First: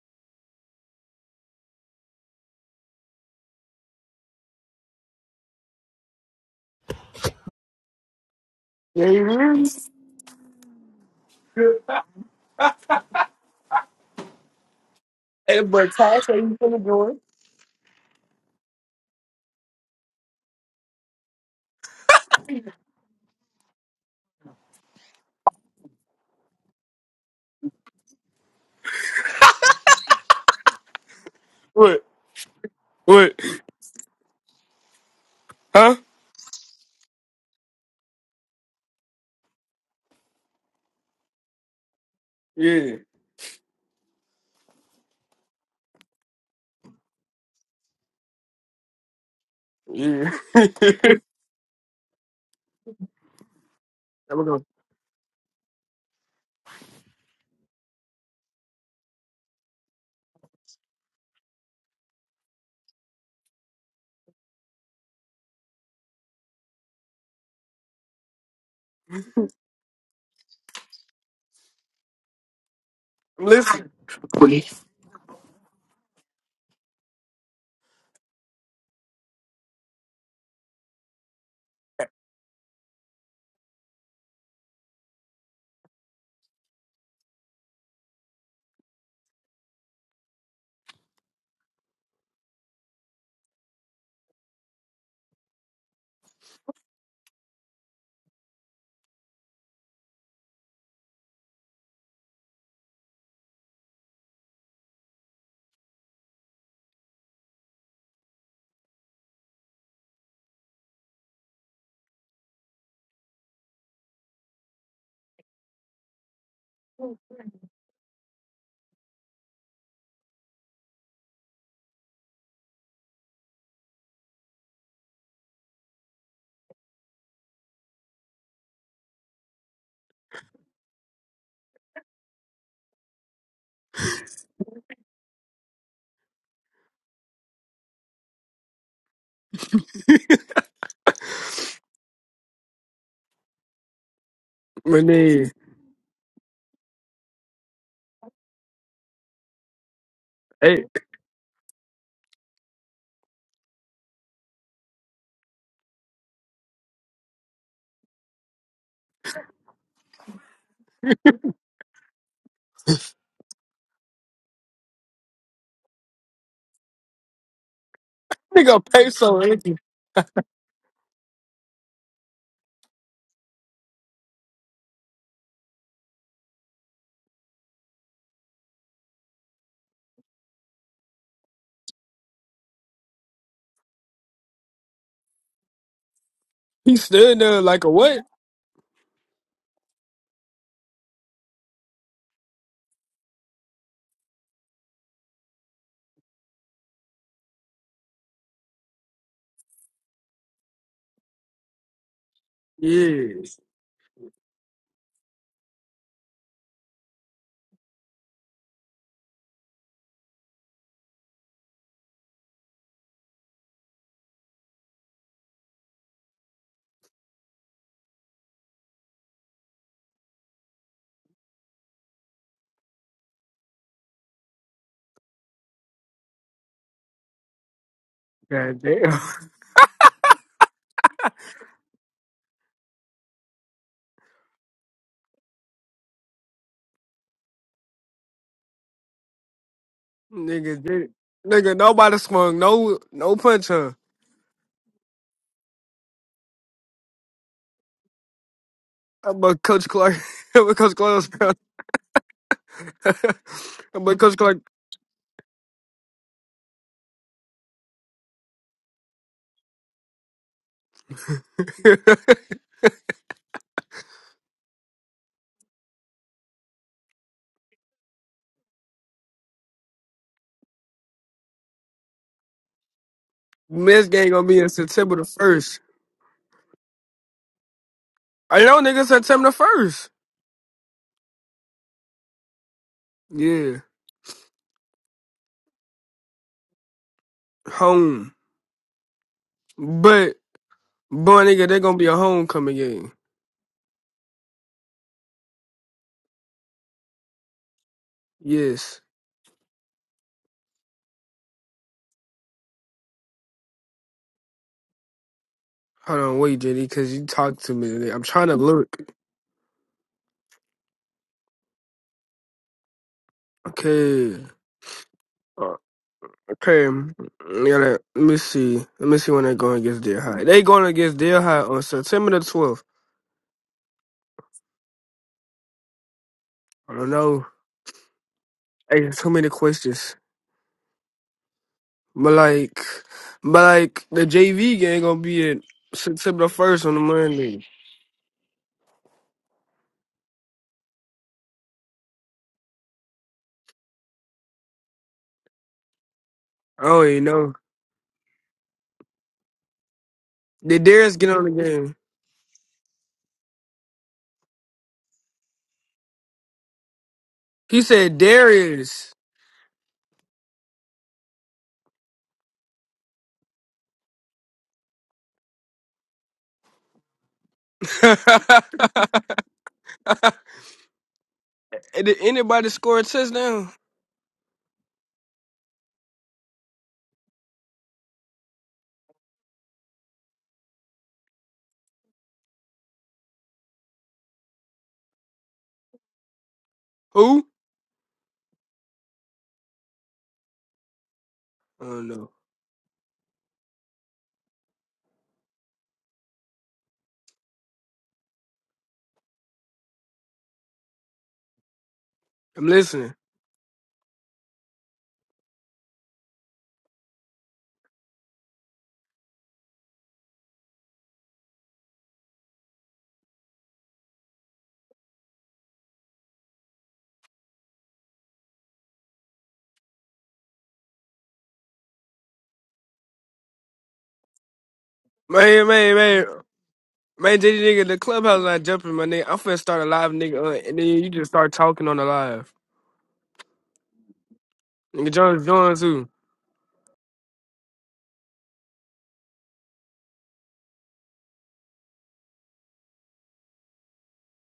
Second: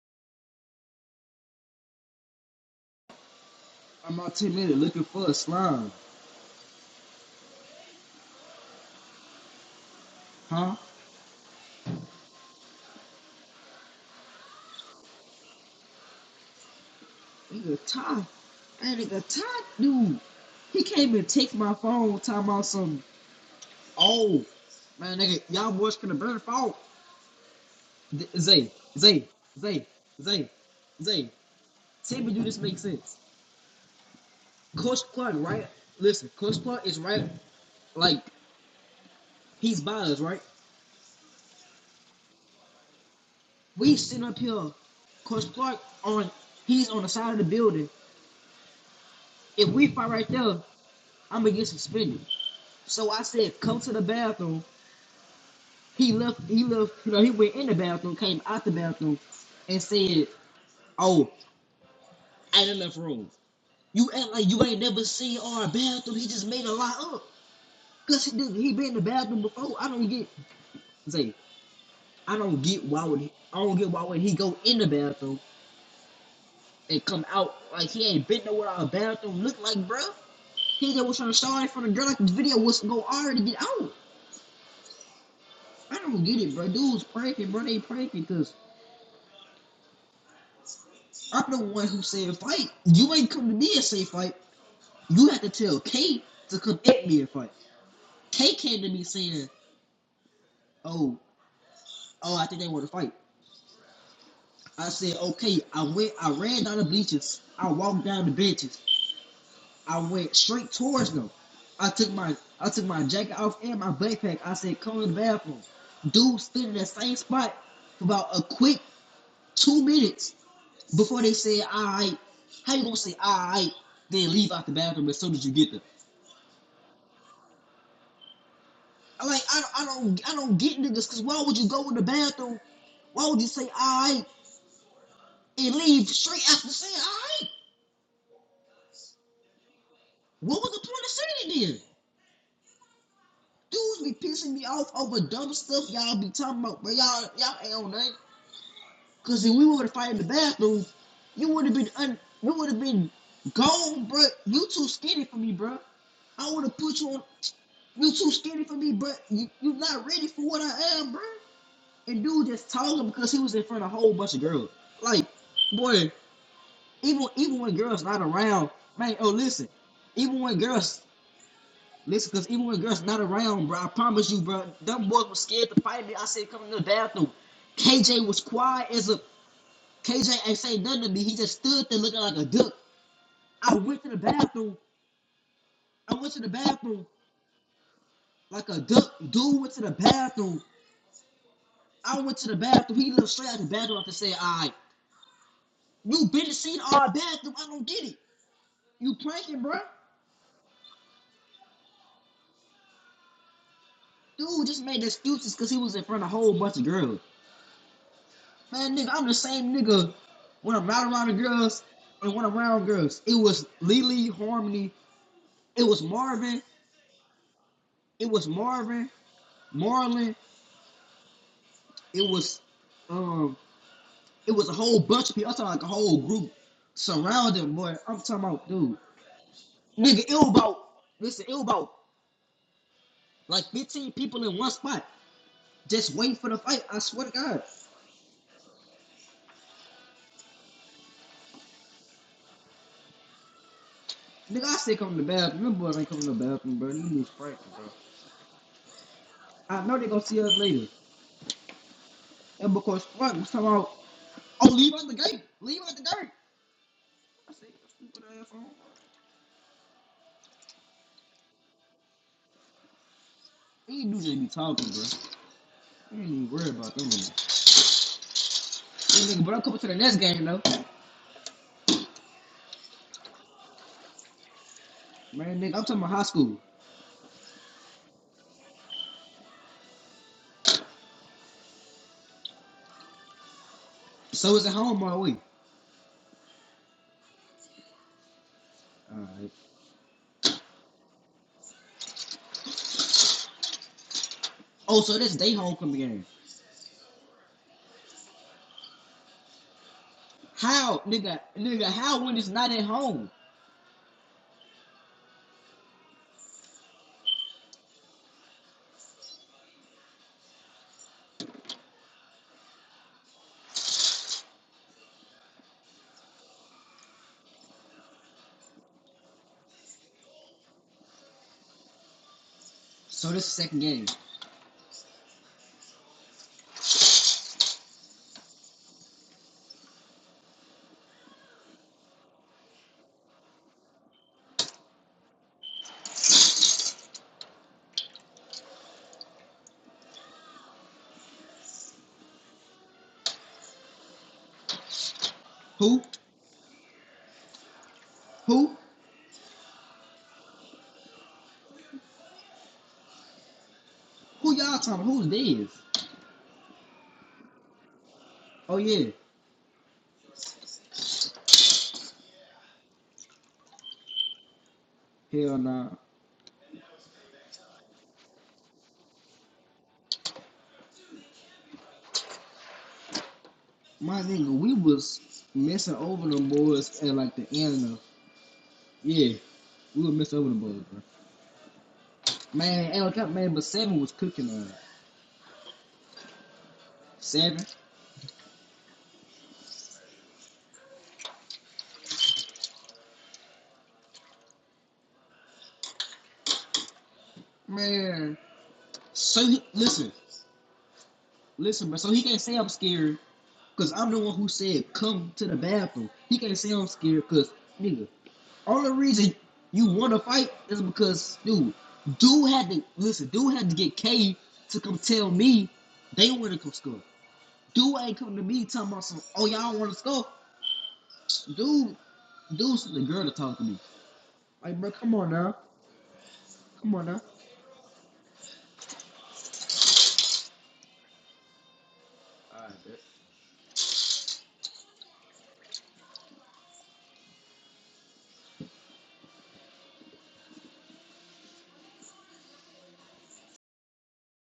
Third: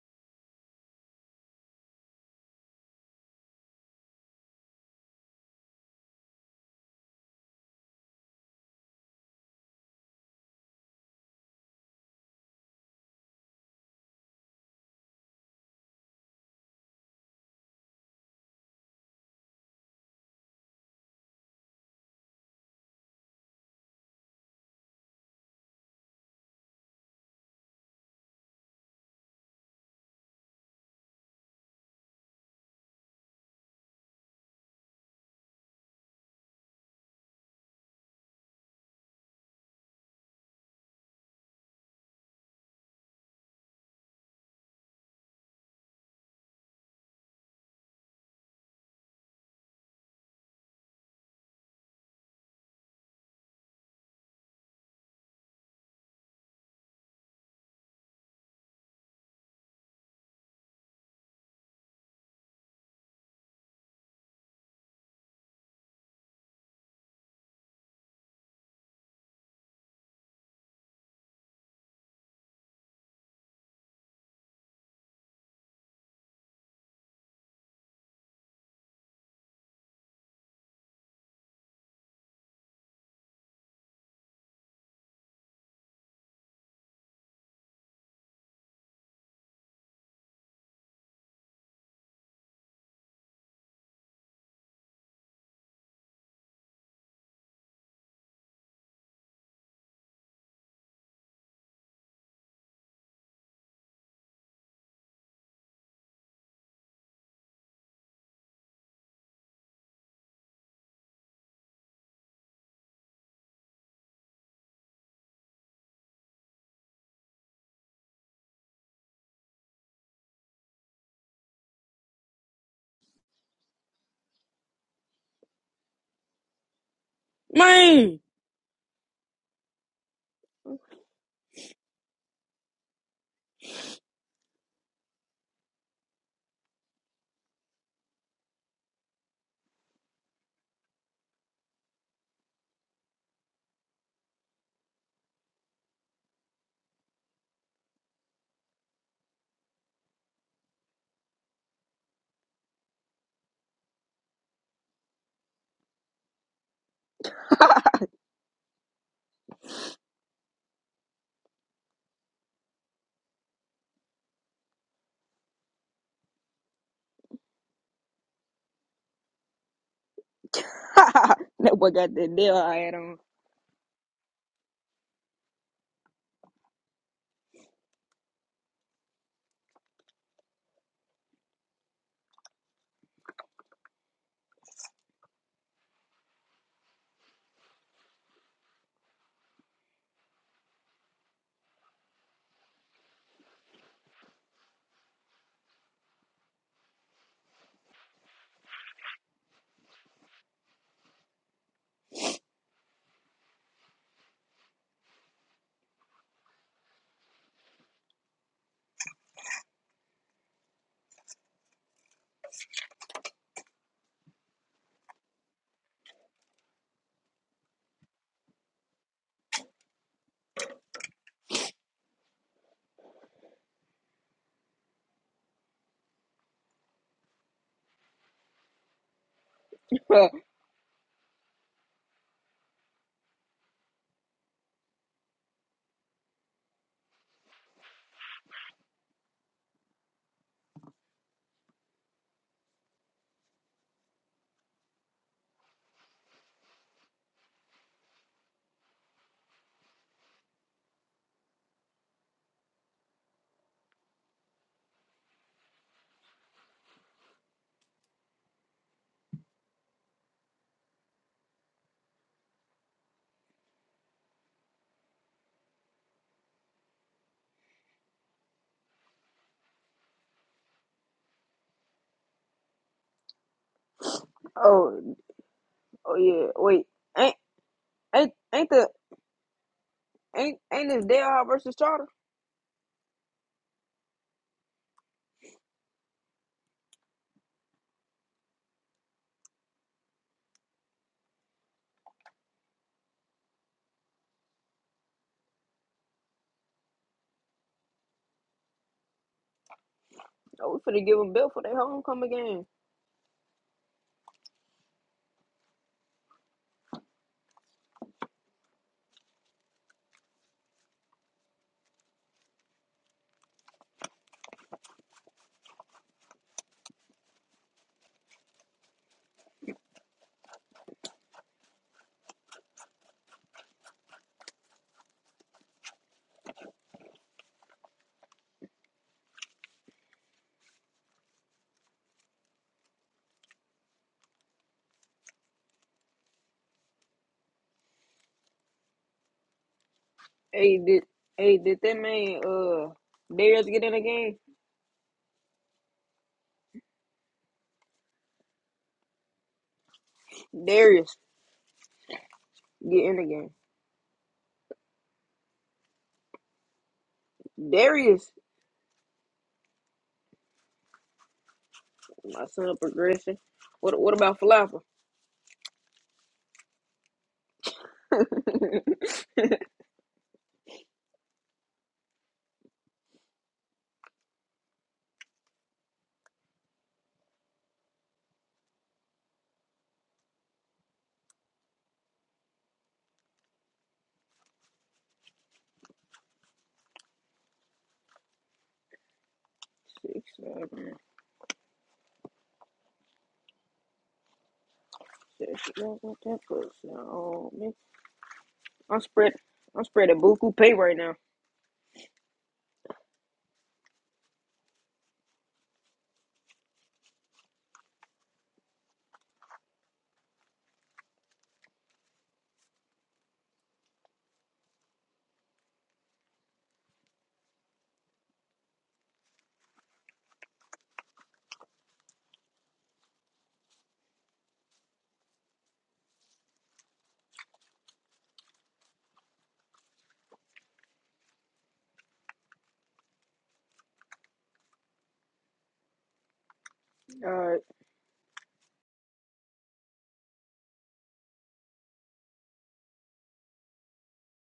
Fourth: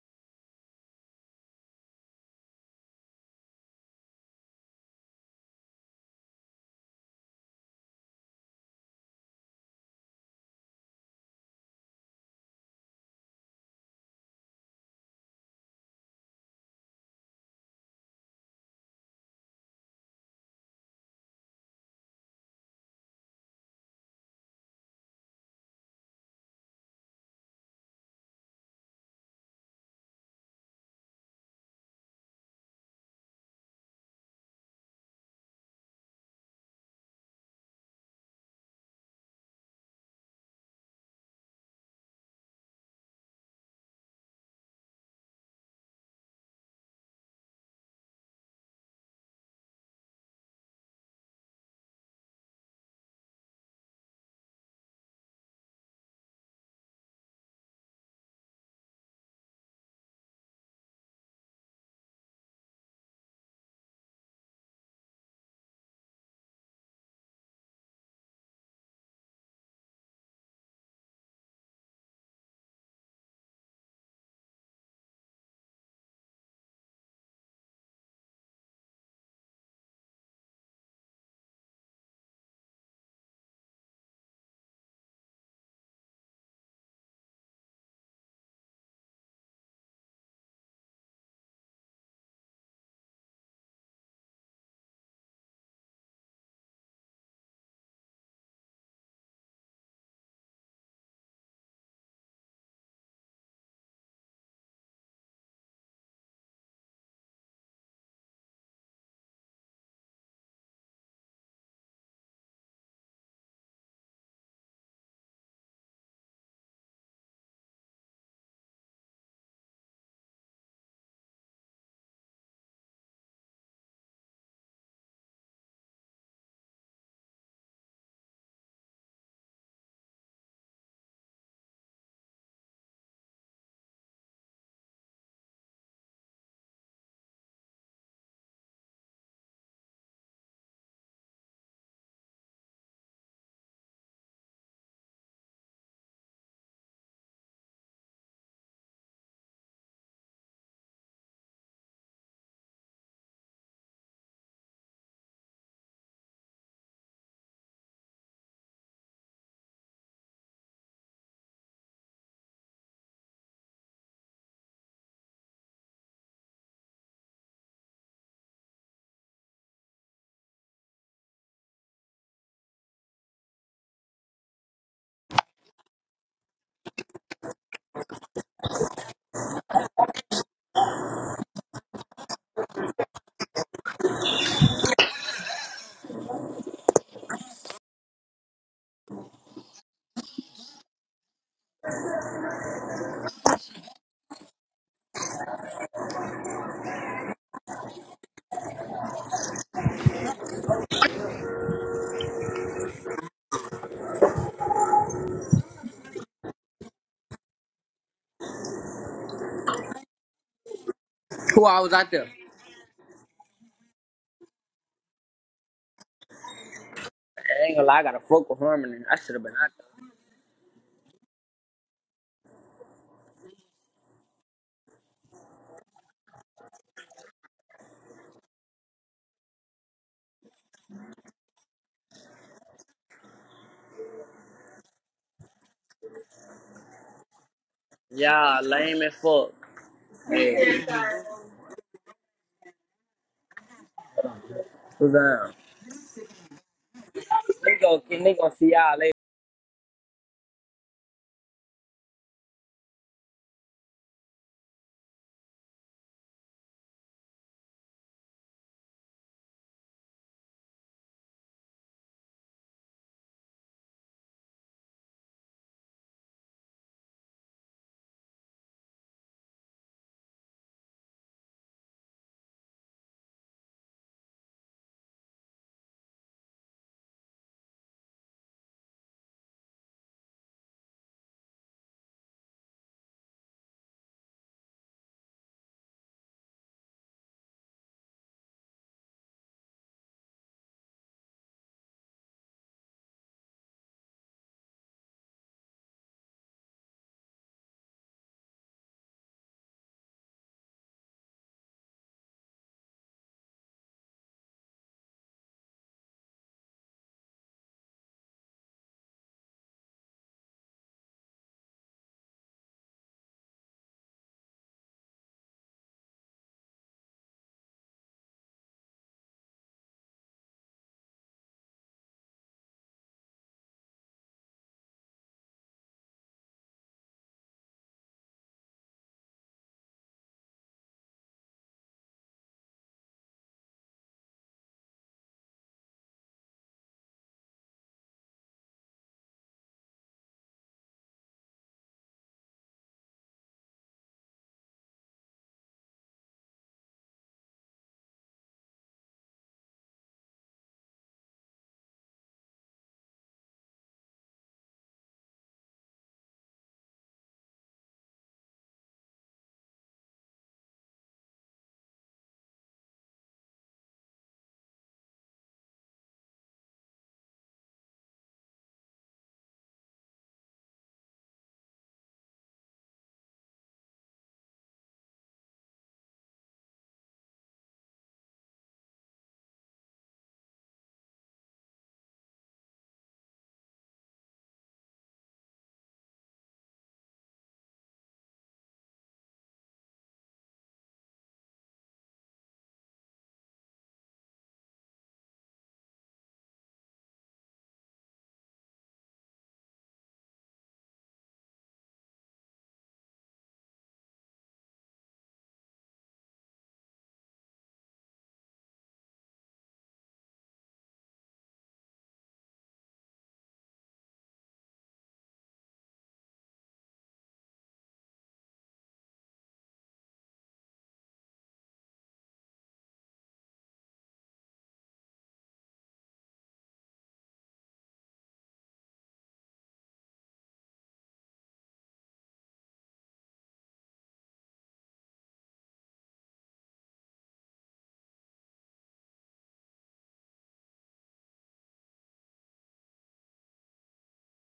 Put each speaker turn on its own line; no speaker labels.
I'm out ten minutes looking for a slime,
Yeah,
huh?
Hey, but Ty say you finna join.
Nigga, Ty, that nigga Ty, dude, he can't even take my phone. Time out some. Oh, man, nigga, y'all boys gonna burn phone. Zay, Zay, Zay, Zay, Zay.
What?
Tell me, do this make sense?
What?
Coach Clark, right?
Huh?
Listen, Coach Clark is right. Like he's by us, right?
Yeah,
We sitting up here. Coach Clark on, he's on the side of the building. If we fight right
yeah.
there,
I'm
I'm gonna get suspended. So I said, "Go to the
gonna
bathroom." He left. He left. You know, he went in the bathroom, came out the bathroom, and said, "Oh, ain't enough room." You act like you ain't never seen our bathroom. He just made a lie up. Cause he did, he been in the bathroom before. I don't get. Say, I don't get why would he, I don't get
listen,
why would he go in
Please.
the bathroom and come out like he ain't been nowhere. Our bathroom look like, bro. He just was trying to start from the girl like the video was gonna already get out. I don't get it, bro. Dude's pranking, bro. They pranking cause. I'm the one who said fight. You ain't come to me and say fight. You had to tell K to come at me and fight. K came to me saying, "Oh, oh, I think they want to fight." I said, "Okay." I went. I ran down the bleachers. I walked down the benches. I went straight towards them. I took my I took my jacket off and my backpack. I said, "Come to the bathroom." Dude stood in that same spot for about a quick two minutes before they said, "All right." How you gonna say "All right"? Then leave out the bathroom as soon as you get there.
Man,
Like I, I don't I don't get niggas because why would you go in the bathroom? Why would you say alright and leave straight after saying alright? What was the point of saying it then? Dudes be pissing me off
my
over
nigga.
dumb stuff y'all be talking about, but y'all y'all ain't on nothing. Cause if we would have fight in the
Hey,
bathroom, you would have been un, you would have been gone, bruh. You too skinny for me, bruh. I would have put you on. You too skinny for me, bruh. You you not ready for what I am, bruh. And dude just told him because he was in front of a whole bunch of girls. Like, boy, even even when girls not around,
nigga,
man. Oh,
peso, ain't
listen,
he?
even when girls
that boy got
listen,
that
because
deal
even
I
when
had
girls
on.
not around, bro, I promise you, bro, them boys was scared to fight me. I said, come in the bathroom. KJ was quiet as a KJ ain't say nothing to me. He just stood there looking like a duck. I went to the bathroom. I went to the
He
bathroom
stood there like a what?
like a duck. Dude went to the bathroom. I went to the bathroom. He looked straight at the bathroom after saying, "All right, you been seen our bathroom. I don't get it." You pranking, bro?
Yes.
Dude just made excuses because he was in front of a whole bunch of girls. Man, nigga, I'm the same nigga when I'm not around the
Who I
girls
was out there?
and when I'm around girls. It was Lily Harmony. It was Marvin.
I ain't gonna lie, I got a
It was
fuck with Harmony.
Marvin.
I should have been out there.
Marlon. It was um. It was a whole bunch of people. I'm talking like a whole group surrounding boy. I'm talking about
God
dude.
damn,
Nigga, it was about listen. It was about like 15 people in one spot just waiting for the fight. I swear to God.
Yeah, lame as fuck. Yeah.
nigga, did nigga, nobody swung, no, no punch, huh?
Nigga, I still
What's
come to the
up?
bathroom. Them boys ain't coming to the bathroom, bro. You need Frank,
They
bro.
gon' they going see y'all later.
But
I
Coach
know they
Clark,
gonna see us
but
later.
Coach Clark,
And because
was-
Frank was talking about,
but Coach Clark,
oh, leave out the gate. Leave out the gate. I said, you stupid ass on. These dudes just be talking, bro. You ain't even worried about them. Nigga. Hey, nigga, but I'm coming to the next game, though.
Mets game gonna be in
oh,
September the
Man, nigga,
first.
I'm talking about
oh
high
yeah.
school.
Wait, ain't ain't
I
ain't
know,
the
nigga, September the first.
ain't ain't this Dale versus Charter?
Yeah,
So it's at home all the way.
home.
Alright.
But boy, nigga, they're gonna be a homecoming game.
Oh, so this day homecoming game.
Yes.
Oh, we
How,
finna give them
nigga,
Bill for their
nigga, how
homecoming
when it's
game.
not at home?
Hold on, wait, JD, because you talked to me I'm trying to look. Okay. Uh, Okay. Mm, Yeah, let let me see. Let me see when they're going against Deer High. They going against Deer High on September the 12th.
So this is the second game.
I don't know. Hey, there's too many questions. But like, but like the JV game gonna be at September the first on the Monday.
Hey, did hey did that man uh Darius get in the game?
Who?
I don't even know.
Who?
Did Darius
Darius
get on the game?
get in the game.
Who y'all talking about? Who's theirs?
He said
Darius,
Oh, yeah.
Darius.
my son of progression. What what about Falafel?
Hell nah.
Hey, Did anybody score a touchdown?
My nigga, we was messing over them boys at like the end of yeah. We were messing over the boys, bro. Man, ain't no cap, man, but seven was cooking on it.
Who?
seven.
Six, seven,
I don't know.
six, eleven, ten, plus, um,
Man,
I'm spread.
so he,
I'm spread
listen,
spreading buku pay right now.
listen, bro. So he can't say
I'm
I'm
listening.
scared because I'm the one who said come to the bathroom. He can't say I'm scared because nigga, only reason you want to fight is because dude, dude had to listen. Dude had to get K to come tell me they want to come score. Dude ain't coming to me talking about some, oh, y'all want to score. Dude, dude's the girl to talk to me. Like, bro, come on now.
Man, man, man,
Come on
man, JD nigga, the clubhouse not jumping, my nigga. I'm finna start a live, nigga, uh, and then you just start talking on the live.
now.
Nigga, Jones, Jones, who?
All right.